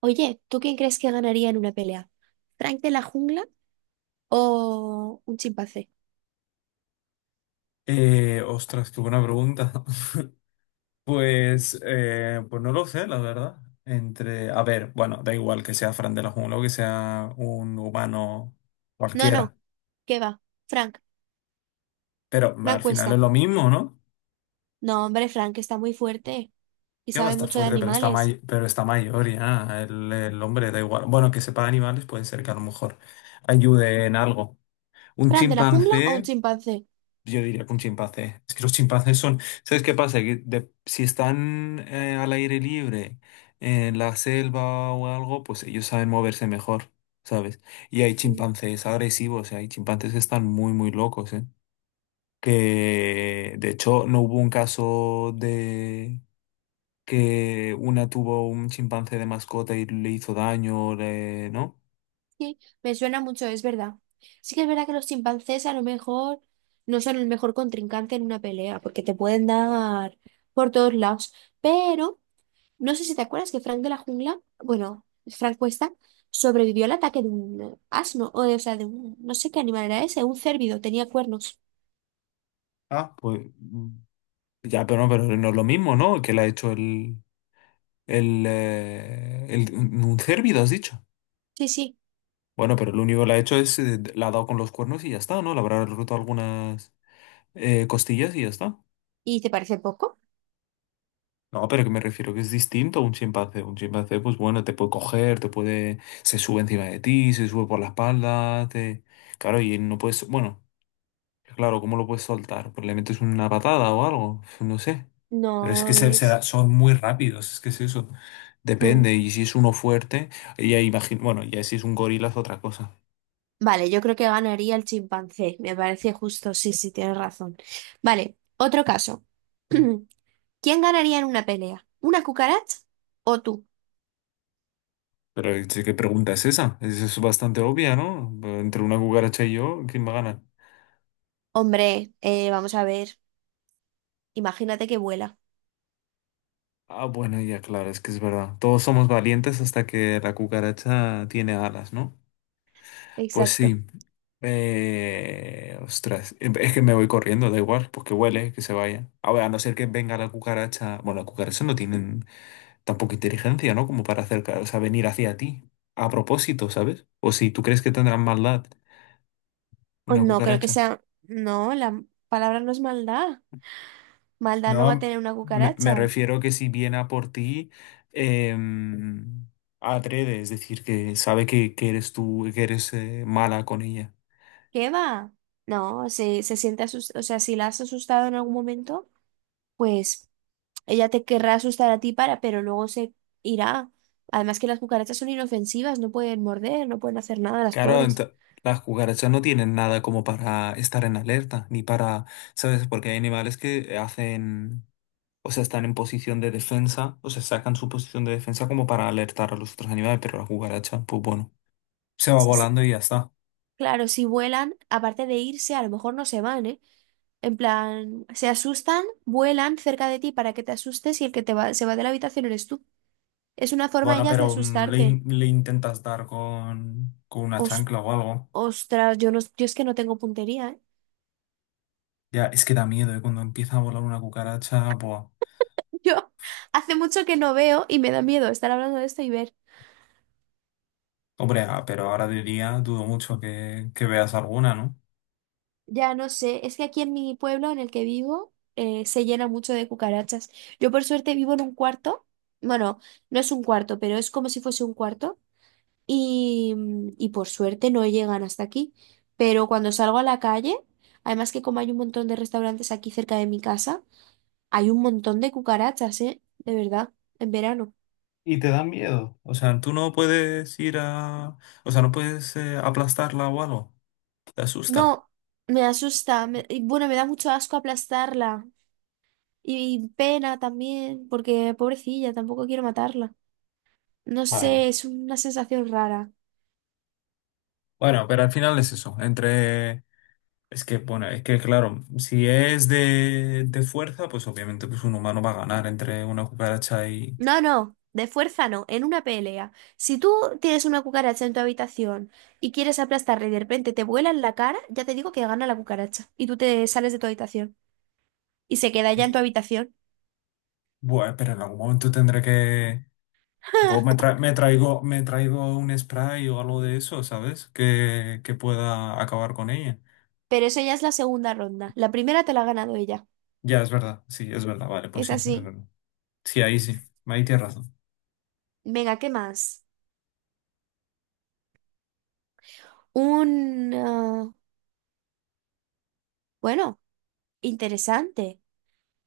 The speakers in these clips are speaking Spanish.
Oye, ¿tú quién crees que ganaría en una pelea? ¿Frank de la jungla o un chimpancé? Ostras, qué buena pregunta. Pues, pues no lo sé, la verdad. Entre, a ver, bueno, da igual que sea Fran de la Jungla o que sea un humano No, cualquiera, ¿qué va? Frank, pero Frank al final es Cuesta. lo mismo, ¿no? No, hombre, Frank está muy fuerte y Que va a sabe estar mucho de fuerte, pero está, animales. Pero está mayor ya, el hombre da igual. Bueno, que sepa de animales puede ser que a lo mejor ayude en algo. Un ¿Frank de la jungla o un chimpancé. chimpancé? Yo diría que un chimpancé. Es que los chimpancés son. ¿Sabes qué pasa? Que si están al aire libre, en la selva o algo, pues ellos saben moverse mejor, ¿sabes? Y hay Mm. chimpancés agresivos, hay chimpancés que están muy, muy locos, ¿eh? Que de hecho no hubo un caso de que una tuvo un chimpancé de mascota y le hizo daño, ¿no? Sí, me suena mucho, es verdad. Sí que es verdad que los chimpancés a lo mejor no son el mejor contrincante en una pelea porque te pueden dar por todos lados, pero... No sé si te acuerdas que Frank de la jungla, bueno, Frank Cuesta, sobrevivió al ataque de un asno, o, o sea, de un, no sé qué animal era ese, un cérvido, tenía cuernos. Ah, pues ya, pero no es lo mismo, ¿no? Que le ha hecho el. El, un cérvido, has dicho. Sí, sí. Bueno, pero lo único que le ha hecho es, la ha dado con los cuernos y ya está, ¿no? Le habrá roto algunas costillas y ya está. ¿Y te parece poco? No, pero que me refiero que es distinto a un chimpancé. Un chimpancé, pues bueno, te puede coger, te puede, se sube encima de ti, se sube por la espalda, te... Claro, y no puedes, bueno. Claro, ¿cómo lo puedes soltar? Pues le metes una patada o algo, no sé. Pero es que No, ves. Son muy rápidos, es que es eso. Mm. Depende, y si es uno fuerte, ya imagino, bueno, ya si es un gorila es otra cosa. Vale, yo creo que ganaría el chimpancé, me parece justo, sí, sí, tienes razón. Vale, otro caso. ¿Quién ganaría en una pelea? ¿Una cucaracha o tú? Pero sí, ¿qué pregunta es esa? Es bastante obvia, ¿no? Entre una cucaracha y yo, ¿quién me gana? Hombre, vamos a ver, imagínate que vuela. Ah, bueno, ya claro, es que es verdad. Todos somos valientes hasta que la cucaracha tiene alas, ¿no? Pues Exacto. sí. Ostras, es que me voy corriendo, da igual, pues que huele, que se vaya. A ver, a no ser que venga la cucaracha. Bueno, las cucarachas no tienen tampoco inteligencia, ¿no? Como para acercar, o sea, venir hacia ti. A propósito, ¿sabes? O si tú crees que tendrán maldad O una no creo que cucaracha. sea. No, la palabra no es maldad. Maldad no va a No, tener una me cucaracha. refiero que si viene a por ti, em, atreve, es decir, que sabe que eres tú, que eres mala con ella. ¿Qué va? No, si se siente asustada, o sea, si la has asustado en algún momento, pues ella te querrá asustar a ti para, pero luego se irá. Además que las cucarachas son inofensivas, no pueden morder, no pueden hacer nada, las Claro, pobres. Las cucarachas no tienen nada como para estar en alerta, ni para, ¿sabes? Porque hay animales que hacen, o sea, están en posición de defensa, o sea, sacan su posición de defensa como para alertar a los otros animales, pero la cucaracha, pues bueno, se va Sí, sí. volando y ya está. Claro, si vuelan, aparte de irse, a lo mejor no se van, ¿eh? En plan, se asustan, vuelan cerca de ti para que te asustes y el que te va, se va de la habitación eres tú. Es una forma Bueno, ellas de pero asustarte. Le intentas dar con una Os- chancla o algo. Ostras, yo, no, yo es que no tengo puntería, ¿eh? Ya, es que da miedo, ¿eh? Cuando empieza a volar una cucaracha, pues, Yo hace mucho que no veo y me da miedo estar hablando de esto y ver. hombre, pero ahora de día dudo mucho que veas alguna, ¿no? Ya no sé, es que aquí en mi pueblo en el que vivo se llena mucho de cucarachas. Yo por suerte vivo en un cuarto, bueno, no es un cuarto, pero es como si fuese un cuarto y y por suerte no llegan hasta aquí. Pero cuando salgo a la calle, además que como hay un montón de restaurantes aquí cerca de mi casa, hay un montón de cucarachas, ¿eh? De verdad, en verano. Y te da miedo. O sea, tú no puedes ir a... O sea, no puedes aplastarla o algo. Te asusta. No, me asusta. Y bueno, me da mucho asco aplastarla. Y pena también, porque pobrecilla, tampoco quiero matarla. No Bueno, sé, es una sensación rara. bueno, pero al final es eso. Entre... Es que, bueno, es que claro, si es de fuerza, pues obviamente pues un humano va a ganar entre una cucaracha y... No, no, de fuerza no, en una pelea. Si tú tienes una cucaracha en tu habitación y quieres aplastarla y de repente te vuela en la cara, ya te digo que gana la cucaracha. Y tú te sales de tu habitación. Y se queda ya en y- tu habitación. Bueno, pero en algún momento tendré que... pues, me traigo un spray o algo de eso, ¿sabes? Que pueda acabar con ella. Pero eso ya es la segunda ronda. La primera te la ha ganado ella. Ya, es verdad. Sí, es verdad. Vale, pues Es sí, es así. verdad. Sí. Ahí tienes razón. Venga, ¿qué más? Un... ah, bueno, interesante.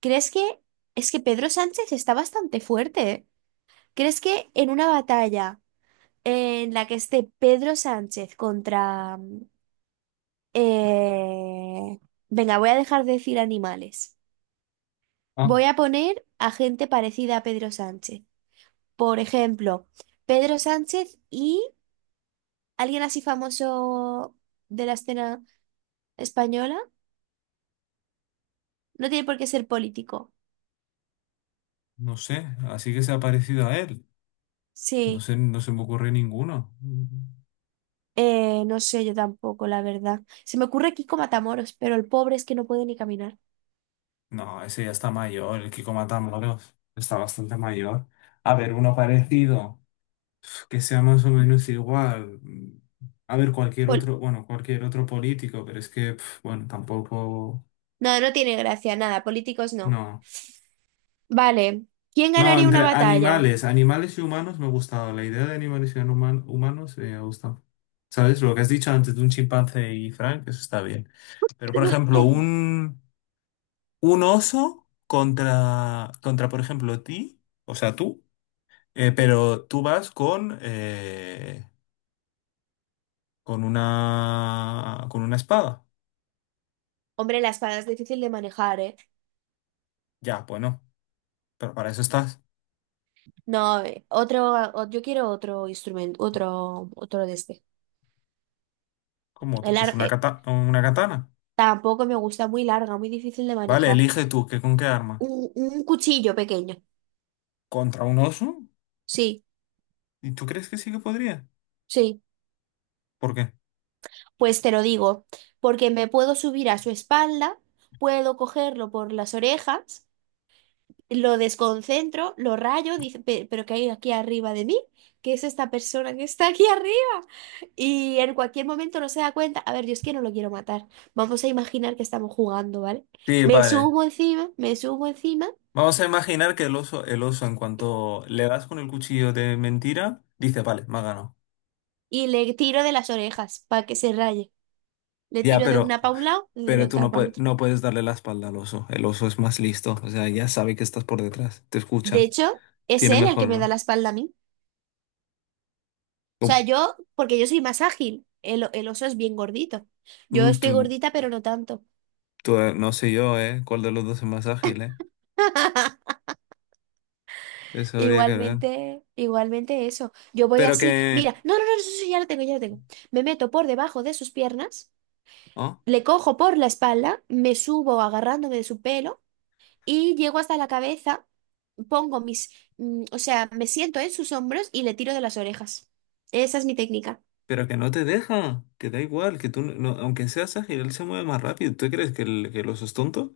¿Crees que es que Pedro Sánchez está bastante fuerte, ¿eh? ¿Crees que en una batalla en la que esté Pedro Sánchez contra... eh, venga, voy a dejar de decir animales. Ah, Voy a poner a gente parecida a Pedro Sánchez. Por ejemplo, Pedro Sánchez y alguien así famoso de la escena española. No tiene por qué ser político. no sé, así que se ha parecido a él. No Sí. sé, no se me ocurre ninguno. No sé, yo tampoco, la verdad. Se me ocurre Kiko Matamoros, pero el pobre es que no puede ni caminar. No, ese ya está mayor, el Kiko Matamoros. Está bastante mayor. A ver, uno parecido, que sea más o menos igual. A ver, cualquier Pol- otro, bueno, cualquier otro político, pero es que, pf, bueno, tampoco, no, no tiene gracia, nada, políticos no. no. Vale, ¿quién No, ganaría una entre batalla? animales, animales y humanos me ha gustado. La idea de animales y humanos me ha gustado. ¿Sabes? Lo que has dicho antes de un chimpancé y Frank, eso está bien. Pero, por ejemplo, un oso contra, por ejemplo, ti, o sea, tú, pero tú vas con, con una espada. Hombre, la espada es difícil de manejar, ¿eh? Ya, pues no. Pero para eso estás. No, otro, yo quiero otro instrumento, otro de este. Como otro, El pues una arte una katana. tampoco me gusta, muy larga, muy difícil de Vale, manejar. elige tú, ¿qué, con qué arma? Un cuchillo pequeño, ¿Contra un oso? sí, ¿Y tú crees que sí que podría? sí. ¿Por qué? Pues te lo digo, porque me puedo subir a su espalda, puedo cogerlo por las orejas, lo desconcentro, lo rayo, dice, pero ¿qué hay aquí arriba de mí? ¿Qué es esta persona que está aquí arriba? Y en cualquier momento no se da cuenta, a ver, yo es que no lo quiero matar, vamos a imaginar que estamos jugando, ¿vale? Sí, vale. Me subo encima Vamos a imaginar que el oso, en cuanto le das con el cuchillo de mentira, dice, vale, me ha ganado. y le tiro de las orejas para que se raye. Le Ya, tiro de una para un lado y de la pero tú otra no para el puedes, otro. no puedes darle la espalda al oso. El oso es más listo. O sea, ya sabe que estás por detrás. Te De escucha. hecho, es Tiene él el que mejor. me ¿No? da la espalda a mí. O sea, Tú, yo, porque yo soy más ágil, el oso es bien gordito. Yo mm, estoy tú- gordita, pero no tanto. tú, no sé yo, ¿eh? ¿Cuál de los dos es más ágil, eh? Eso habría que ver. Igualmente, igualmente eso. Yo voy Pero así. que. Mira, no, no, no, eso sí, ya lo tengo, ya lo tengo. Me meto por debajo de sus piernas, ¿Oh? le cojo por la espalda, me subo agarrándome de su pelo y llego hasta la cabeza, pongo mis, mm, o sea, me siento en sus hombros y le tiro de las orejas. Esa es mi técnica. Pero que no te deja. Que da igual. Que tú, aunque seas ágil, él se mueve más rápido. ¿Tú crees que que el oso es tonto?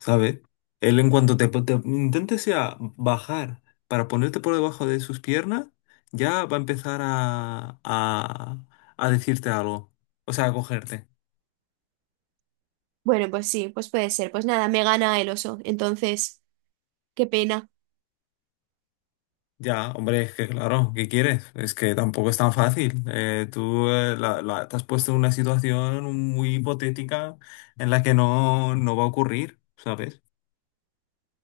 ¿Sabe? Él en cuanto te intentes ya bajar para ponerte por debajo de sus piernas, ya va a empezar a decirte algo. O sea, a cogerte. Bueno, pues sí, pues puede ser. Pues nada, me gana el oso. Entonces, qué pena. Ya, hombre, es que claro, ¿qué quieres? Es que tampoco es tan fácil. Tú te has puesto en una situación muy hipotética en la que no va a ocurrir, ¿sabes?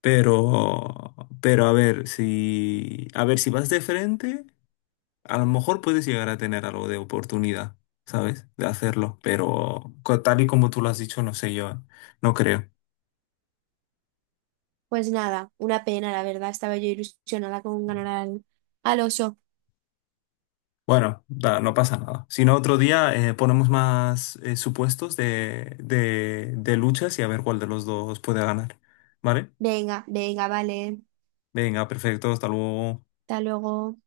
Pero, pero a ver, si vas de frente, a lo mejor puedes llegar a tener algo de oportunidad, ¿sabes? De hacerlo, pero tal y como tú lo has dicho, no sé, yo no creo. Pues nada, una pena, la verdad. Estaba yo ilusionada con ganar al, al oso. Bueno, no pasa nada. Si no, otro día ponemos más supuestos de luchas y a ver cuál de los dos puede ganar, ¿vale? Venga, venga, vale. Venga, perfecto, hasta luego. Hasta luego.